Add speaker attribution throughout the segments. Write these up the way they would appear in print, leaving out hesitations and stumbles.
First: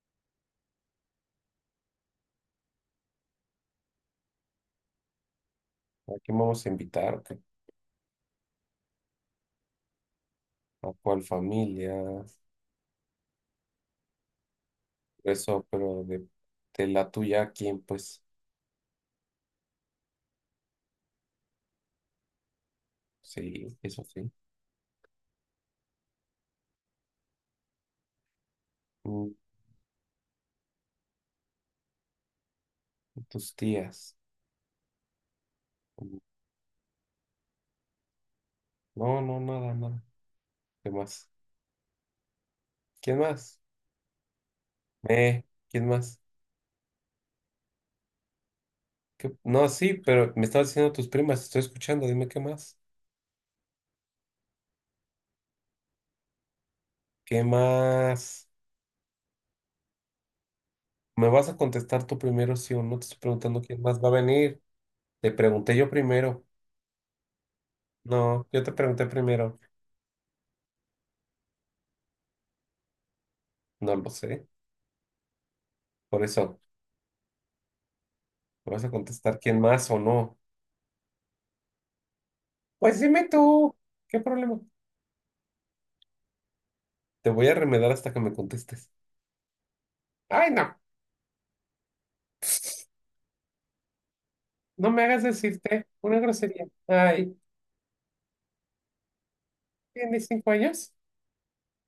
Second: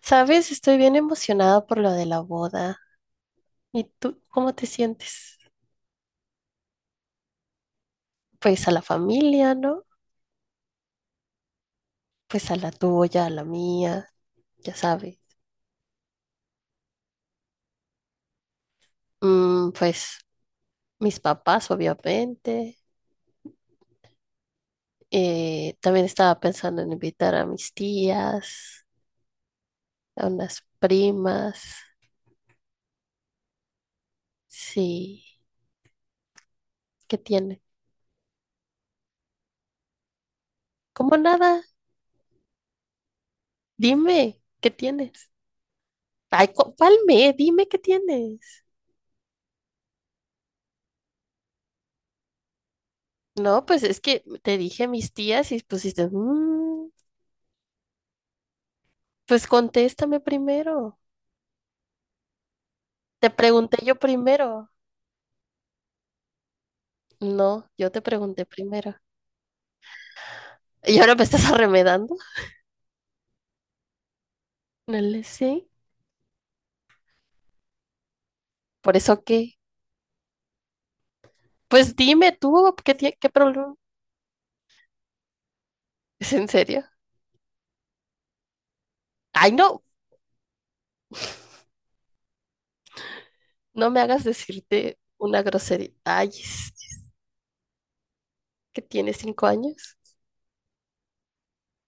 Speaker 1: Sabes, estoy bien emocionada por lo de la boda. ¿Y tú cómo te sientes?
Speaker 2: ¿A quién vamos a invitar?
Speaker 1: Pues a la familia, ¿no?
Speaker 2: ¿A cuál familia?
Speaker 1: Pues a la tuya, a la mía, ya sabes.
Speaker 2: Eso, pero de la tuya, ¿a quién? Pues
Speaker 1: Pues mis papás, obviamente.
Speaker 2: sí, eso sí.
Speaker 1: También estaba pensando en invitar a mis tías,
Speaker 2: Mm.
Speaker 1: a unas primas.
Speaker 2: Tus tías.
Speaker 1: Sí,
Speaker 2: Mm.
Speaker 1: ¿qué tiene?
Speaker 2: No, no, nada, nada. ¿Qué
Speaker 1: ¿Cómo
Speaker 2: más?
Speaker 1: nada?
Speaker 2: ¿Quién más?
Speaker 1: Dime, ¿qué tienes?
Speaker 2: Eh, ¿Quién más?
Speaker 1: Ay, palme, dime qué tienes.
Speaker 2: No, sí, pero me estabas diciendo tus primas, estoy escuchando, dime qué más.
Speaker 1: No, pues es que te dije mis tías y pusiste... "Mm".
Speaker 2: ¿Qué más?
Speaker 1: Pues contéstame primero.
Speaker 2: ¿Me vas a contestar tú primero, sí o no? Te estoy
Speaker 1: Te
Speaker 2: preguntando
Speaker 1: pregunté
Speaker 2: quién
Speaker 1: yo
Speaker 2: más va a venir.
Speaker 1: primero.
Speaker 2: Te pregunté yo primero.
Speaker 1: No, yo te pregunté
Speaker 2: No, yo te
Speaker 1: primero.
Speaker 2: pregunté primero.
Speaker 1: ¿Y ahora me estás arremedando?
Speaker 2: No lo sé.
Speaker 1: No le sé.
Speaker 2: Por eso. ¿Me vas a
Speaker 1: ¿Por eso
Speaker 2: contestar
Speaker 1: qué?
Speaker 2: quién más o no?
Speaker 1: Pues dime tú, ¿qué,
Speaker 2: Pues dime
Speaker 1: qué problema?
Speaker 2: tú, ¿qué problema?
Speaker 1: ¿Es en serio?
Speaker 2: Te voy a remedar hasta que me contestes.
Speaker 1: Ay, no,
Speaker 2: Ay, no,
Speaker 1: no me hagas
Speaker 2: no
Speaker 1: decirte
Speaker 2: me hagas
Speaker 1: una
Speaker 2: decirte
Speaker 1: grosería.
Speaker 2: una
Speaker 1: Ay,
Speaker 2: grosería.
Speaker 1: es
Speaker 2: Ay,
Speaker 1: que tienes 5 años.
Speaker 2: ¿tienes 5 años?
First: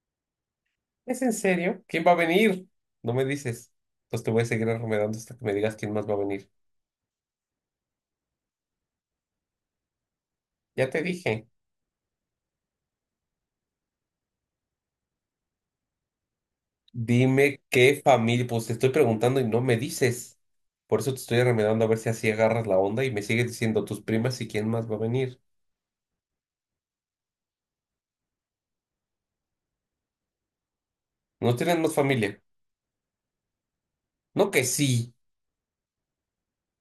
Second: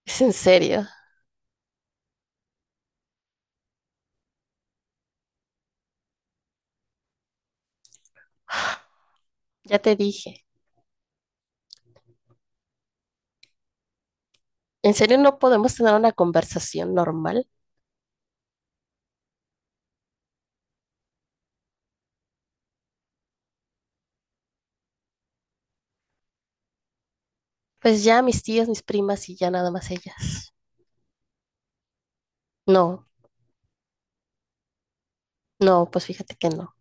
Speaker 1: ¿Es en serio?
Speaker 2: ¿Es en serio? ¿Quién va a venir? No me dices. Entonces te voy a seguir remedando hasta que me digas quién más va a venir.
Speaker 1: Ya te dije.
Speaker 2: Ya te dije.
Speaker 1: ¿En serio no podemos tener una conversación normal?
Speaker 2: Dime qué familia, pues te estoy preguntando y no me dices. Por eso te estoy remedando a ver si así agarras la onda y me sigues diciendo tus primas y quién más va a venir.
Speaker 1: Pues ya mis tías, mis primas y ya nada más ellas.
Speaker 2: ¿No tienes más familia?
Speaker 1: No,
Speaker 2: No que sí.
Speaker 1: no, pues fíjate que no.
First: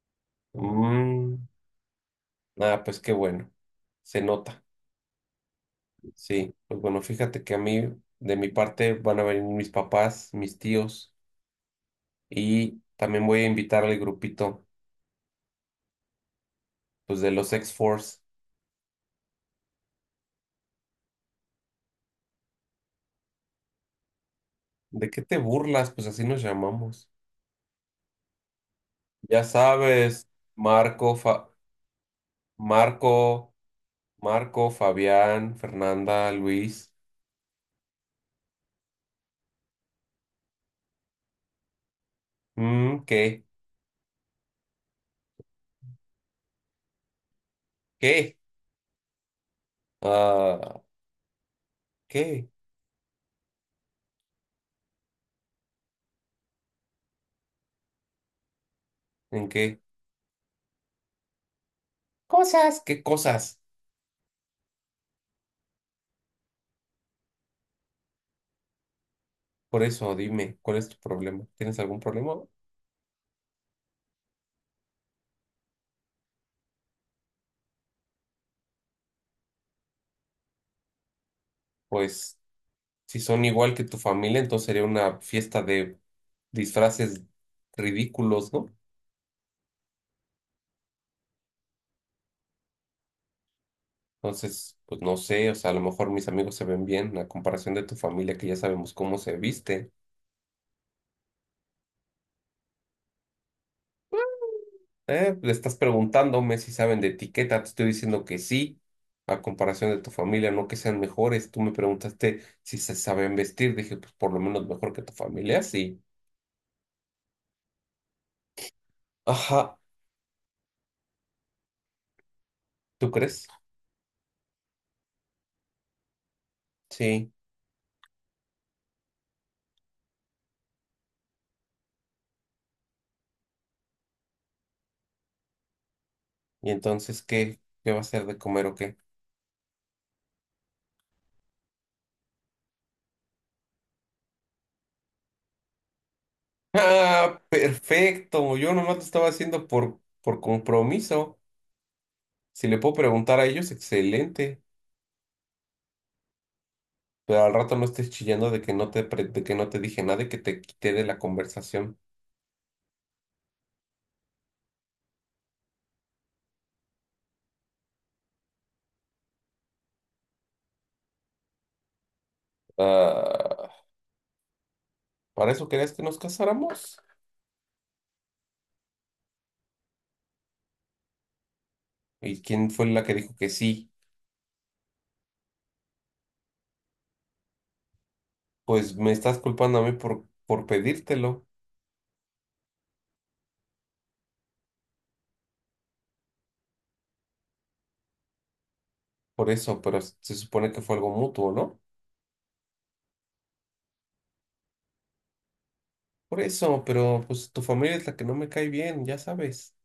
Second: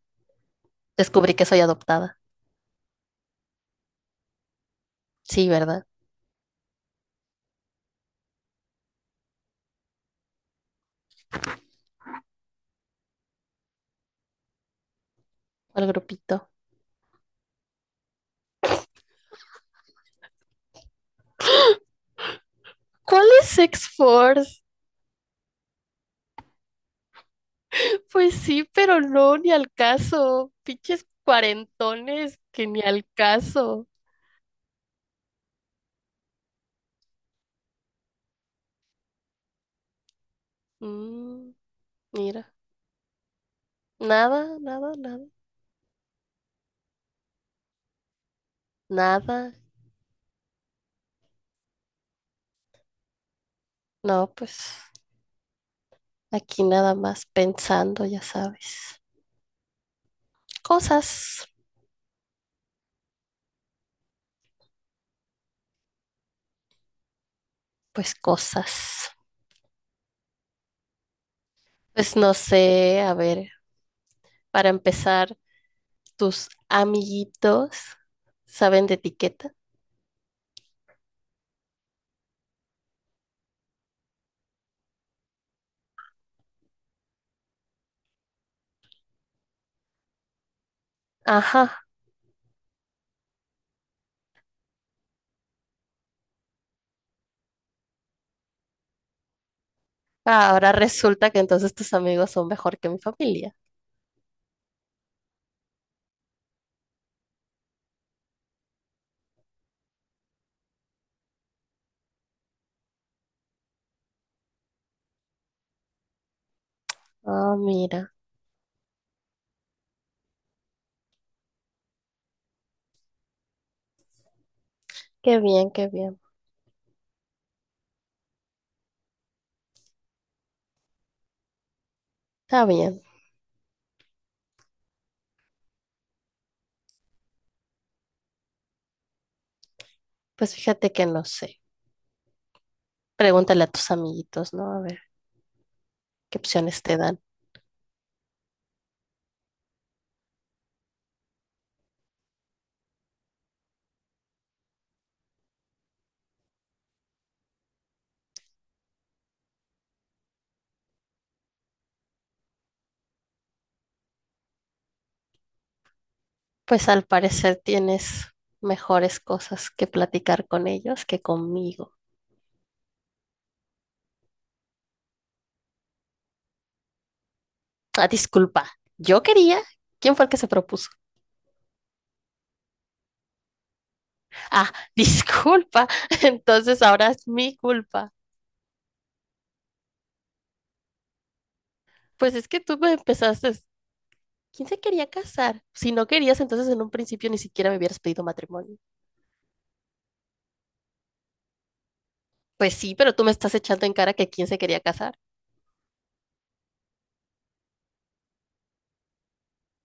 Speaker 1: Descubrí que
Speaker 2: Mm.
Speaker 1: soy adoptada.
Speaker 2: Ah, pues qué bueno, se nota,
Speaker 1: Sí, ¿verdad?
Speaker 2: sí. Pues bueno, fíjate que a mí, de mi parte, van a venir mis papás, mis tíos, y también voy a invitar al grupito,
Speaker 1: Al grupito.
Speaker 2: pues de los X-Force.
Speaker 1: ¿Cuál es X-Force?
Speaker 2: ¿De qué te burlas? Pues así nos llamamos.
Speaker 1: Pues sí, pero no,
Speaker 2: Ya
Speaker 1: ni al
Speaker 2: sabes,
Speaker 1: caso. Pinches
Speaker 2: Marco, Fa-
Speaker 1: cuarentones que ni al
Speaker 2: Marco,
Speaker 1: caso.
Speaker 2: Marco, Fabián, Fernanda, Luis.
Speaker 1: Mm, mira,
Speaker 2: Mm, ¿qué?
Speaker 1: nada, nada, nada,
Speaker 2: ¿Qué?
Speaker 1: nada.
Speaker 2: Ah, ¿qué?
Speaker 1: No, pues aquí nada más pensando, ya sabes.
Speaker 2: ¿En qué?
Speaker 1: Cosas,
Speaker 2: Cosas, ¿qué cosas?
Speaker 1: cosas.
Speaker 2: Por eso, dime, ¿cuál es tu problema? ¿Tienes algún
Speaker 1: Pues no
Speaker 2: problema?
Speaker 1: sé, a ver, para empezar, ¿tus amiguitos saben de etiqueta?
Speaker 2: Pues si son igual que tu familia, entonces sería una fiesta de disfraces ridículos, ¿no?
Speaker 1: Ajá.
Speaker 2: Entonces, pues no sé, o sea, a lo mejor mis amigos se ven bien a comparación de tu familia, que ya sabemos cómo se viste.
Speaker 1: Ah, ahora resulta que entonces tus amigos son mejor que mi familia.
Speaker 2: Le estás preguntándome si saben de etiqueta, te estoy diciendo que sí, a comparación de tu familia, no que sean mejores. Tú me preguntaste si se saben vestir, dije, pues por lo menos mejor que tu familia, sí.
Speaker 1: Ah, mira,
Speaker 2: Ajá, ¿tú crees?
Speaker 1: qué bien, qué bien.
Speaker 2: Sí.
Speaker 1: Está bien.
Speaker 2: ¿Y entonces qué? ¿Qué va a ser de comer o qué?
Speaker 1: Pues fíjate que no sé. Pregúntale a tus amiguitos, ¿no? A ver qué opciones te dan.
Speaker 2: Ah, perfecto. Yo nomás lo estaba haciendo por compromiso. Si le puedo preguntar a ellos, excelente. Pero al rato no estés chillando de que no te dije nada y que te quité de la conversación.
Speaker 1: Pues al parecer tienes mejores cosas que platicar con ellos que conmigo.
Speaker 2: Ah, ¿para eso querías que nos casáramos?
Speaker 1: Ah, disculpa. Yo quería. ¿Quién fue el que se propuso?
Speaker 2: ¿Y quién fue la que dijo que sí?
Speaker 1: Ah, disculpa. Entonces ahora es mi culpa.
Speaker 2: Pues me estás culpando a mí por pedírtelo.
Speaker 1: Pues es que tú me empezaste. ¿Quién se quería casar? Si no querías, entonces en un principio ni siquiera me hubieras pedido matrimonio.
Speaker 2: Por eso, pero se supone que fue algo mutuo, ¿no?
Speaker 1: Pues sí, pero tú me estás echando en cara que quién se quería casar.
Speaker 2: Por eso, pero pues tu familia es la que no me cae bien, ya sabes.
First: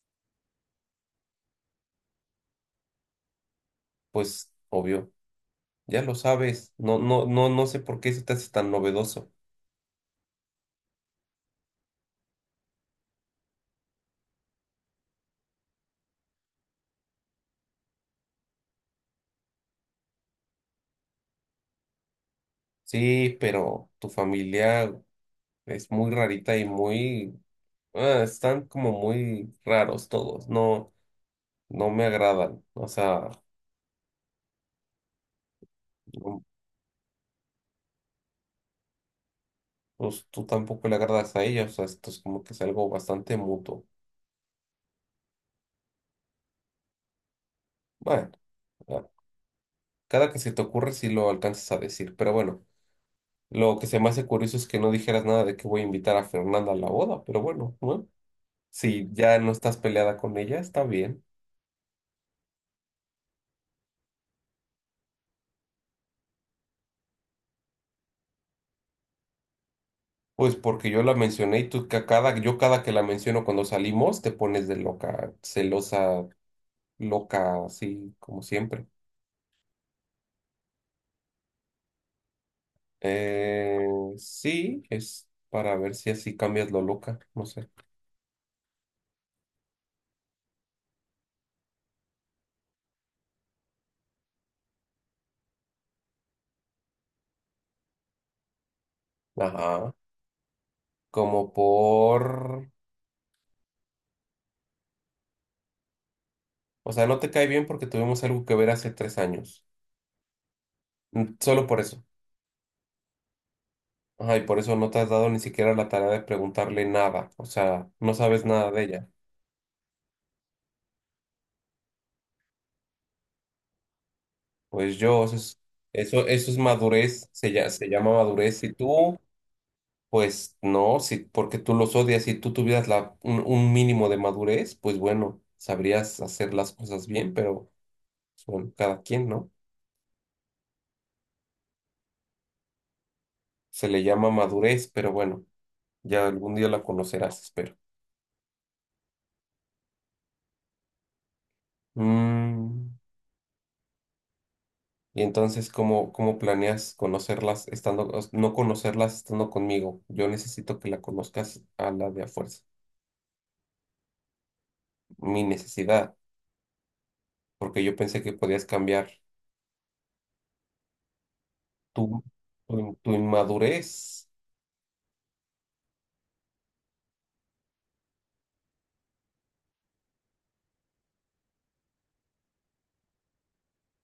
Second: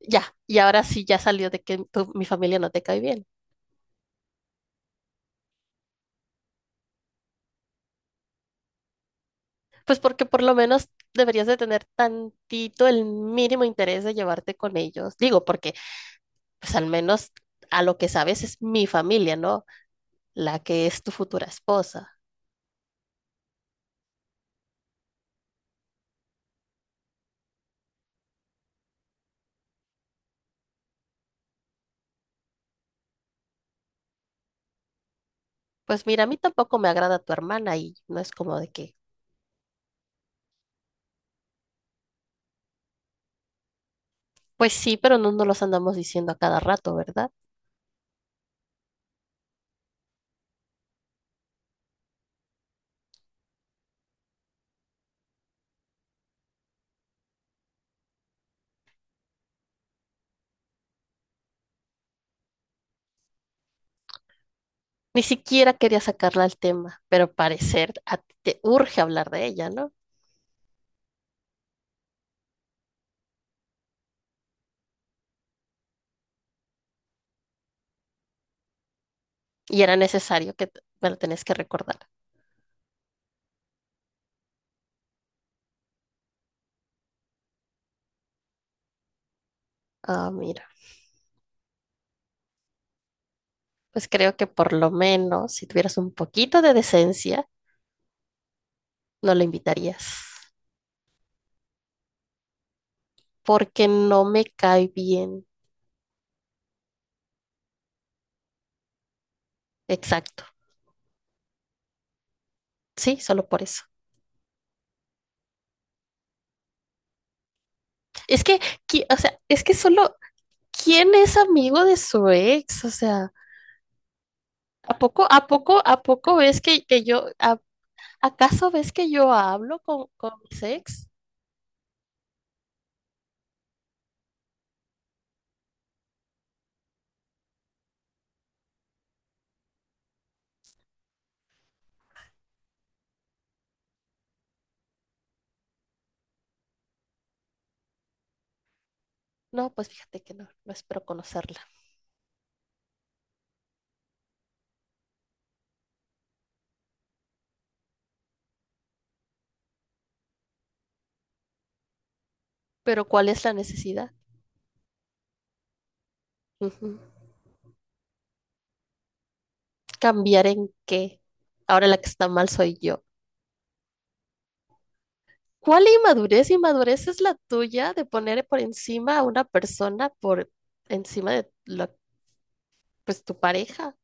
Speaker 1: Ya, y ahora sí ya salió de que mi familia no te cae bien.
Speaker 2: Pues obvio. Ya lo sabes, no, no, no, no sé por qué eso te hace tan novedoso.
Speaker 1: Pues porque por lo menos deberías de tener tantito el mínimo interés de llevarte con ellos. Digo, porque pues al menos a lo que sabes es mi familia, ¿no? La que es tu futura esposa.
Speaker 2: Sí, pero tu familia es muy rarita y muy, ah, están como muy raros todos, no, no me agradan. O sea,
Speaker 1: Pues mira, a mí
Speaker 2: no-
Speaker 1: tampoco me agrada tu hermana y no es como de que,
Speaker 2: pues tú tampoco le agradas a ella, o sea, esto es como que es algo bastante mutuo.
Speaker 1: pues sí, pero no nos los andamos diciendo a cada rato, ¿verdad?
Speaker 2: Bueno, ah, cada que se te ocurre si lo alcanzas a decir, pero bueno, lo que se me hace curioso es que no dijeras nada de que voy a invitar a Fernanda a la boda, pero bueno, ¿no? Si ya no estás peleada con ella, está bien.
Speaker 1: Ni siquiera quería sacarla al tema, pero parecer a ti te urge hablar de ella, ¿no?
Speaker 2: Pues porque yo la mencioné y tú yo cada que la menciono cuando salimos te pones de loca, celosa, loca, así como siempre.
Speaker 1: Y era necesario que me lo tenés que recordar.
Speaker 2: Eh, sí, es para ver si así cambias lo loca, no sé.
Speaker 1: Ah, mira, pues creo que por lo menos si tuvieras un poquito de decencia, no lo
Speaker 2: Ajá,
Speaker 1: invitarías,
Speaker 2: como por...
Speaker 1: porque no me cae bien.
Speaker 2: O sea, no te cae bien porque tuvimos algo que ver hace 3 años.
Speaker 1: Exacto.
Speaker 2: Mm. Solo por eso.
Speaker 1: Sí, solo por eso.
Speaker 2: Ajá, y por eso no te has dado ni siquiera la tarea de preguntarle nada. O sea, no
Speaker 1: Es
Speaker 2: sabes
Speaker 1: que,
Speaker 2: nada de ella.
Speaker 1: o sea, es que solo, ¿quién es amigo de su ex? O sea, ¿a
Speaker 2: Pues
Speaker 1: poco,
Speaker 2: yo, eso
Speaker 1: a
Speaker 2: es...
Speaker 1: poco, a
Speaker 2: Eso,
Speaker 1: poco
Speaker 2: eso es
Speaker 1: ves que yo,
Speaker 2: madurez, se llama madurez.
Speaker 1: acaso
Speaker 2: Y
Speaker 1: ves que
Speaker 2: tú,
Speaker 1: yo hablo con
Speaker 2: pues
Speaker 1: mis
Speaker 2: no,
Speaker 1: ex?
Speaker 2: si, porque tú los odias, si tú tuvieras un mínimo de madurez, pues bueno, sabrías hacer las cosas bien, pero pues, bueno, cada quien, ¿no? Se le llama madurez, pero bueno, ya algún día la conocerás, espero.
Speaker 1: No, pues fíjate que no, no espero conocerla.
Speaker 2: Mm, y entonces, ¿cómo planeas conocerlas estando, no conocerlas estando conmigo? Yo necesito que la conozcas a la de a fuerza.
Speaker 1: Pero ¿cuál es la necesidad?
Speaker 2: Mi necesidad,
Speaker 1: Ujú.
Speaker 2: porque yo pensé que podías cambiar
Speaker 1: ¿Cambiar en qué? Ahora la que
Speaker 2: tu,
Speaker 1: está mal
Speaker 2: tu
Speaker 1: soy yo.
Speaker 2: tu inmadurez.
Speaker 1: ¿Cuál inmadurez? Inmadurez es la tuya de poner por encima a una persona por encima de la, pues, tu pareja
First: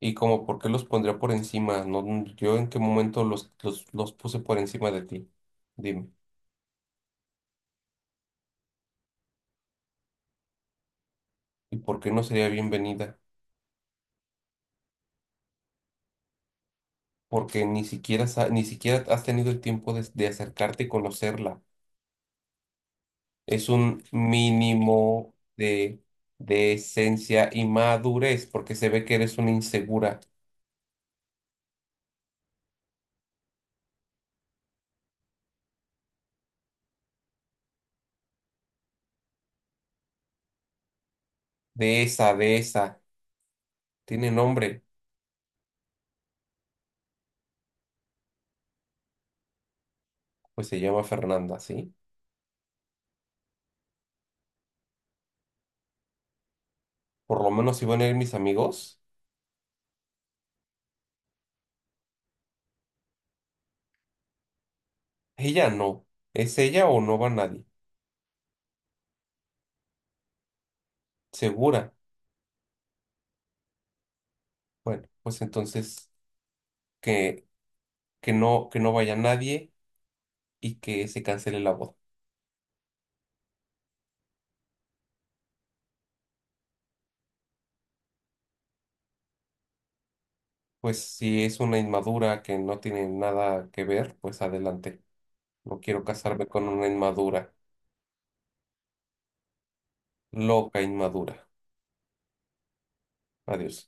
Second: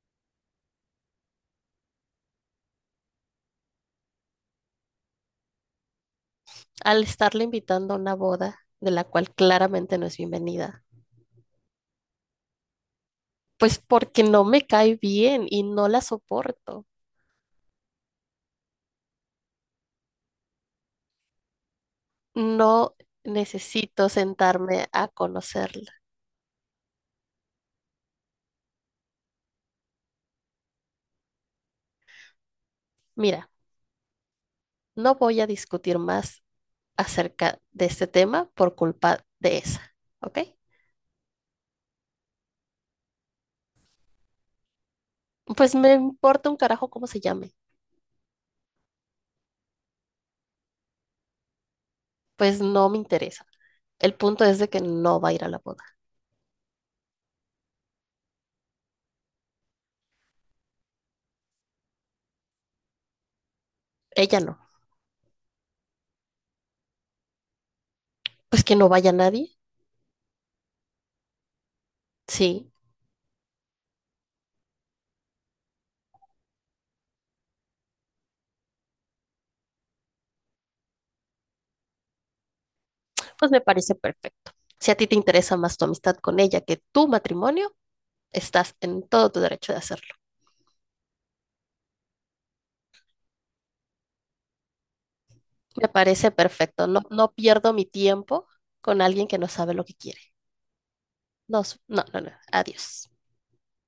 Speaker 2: Y como, ¿por qué los pondría por encima? No, yo en qué momento los puse por encima de ti. Dime.
Speaker 1: al estarle invitando a una boda de la cual claramente no es bienvenida.
Speaker 2: ¿Y por qué no sería bienvenida?
Speaker 1: Pues porque no me cae bien y no la soporto.
Speaker 2: Porque ni siquiera, ni siquiera has tenido el tiempo de acercarte y conocerla.
Speaker 1: No
Speaker 2: Es un
Speaker 1: necesito sentarme a
Speaker 2: mínimo
Speaker 1: conocerla.
Speaker 2: de esencia y madurez, porque se ve que eres una insegura.
Speaker 1: Mira, no voy a discutir más acerca de este tema por culpa de esa, ¿ok?
Speaker 2: De esa, de esa. ¿Tiene nombre?
Speaker 1: Pues me importa un carajo cómo se llame.
Speaker 2: Pues se llama Fernanda, ¿sí?
Speaker 1: Pues no me interesa. El punto es de que no va a ir a la boda.
Speaker 2: Por lo menos si van a ir mis amigos.
Speaker 1: Ella no.
Speaker 2: Ella no. ¿Es ella o no va nadie?
Speaker 1: Pues que no vaya nadie.
Speaker 2: Segura.
Speaker 1: Sí.
Speaker 2: Bueno, pues entonces que, que no vaya nadie y que se cancele la boda.
Speaker 1: Pues me parece perfecto. Si a ti te interesa más tu amistad con ella que tu matrimonio, estás en todo tu derecho de hacerlo.
Speaker 2: Pues si es una inmadura que no tiene nada que ver, pues adelante. No
Speaker 1: Me
Speaker 2: quiero
Speaker 1: parece
Speaker 2: casarme con
Speaker 1: perfecto.
Speaker 2: una
Speaker 1: No, no
Speaker 2: inmadura,
Speaker 1: pierdo mi tiempo con alguien que no sabe lo que quiere.
Speaker 2: loca inmadura.
Speaker 1: No, no, no, no. Adiós.
Speaker 2: Adiós.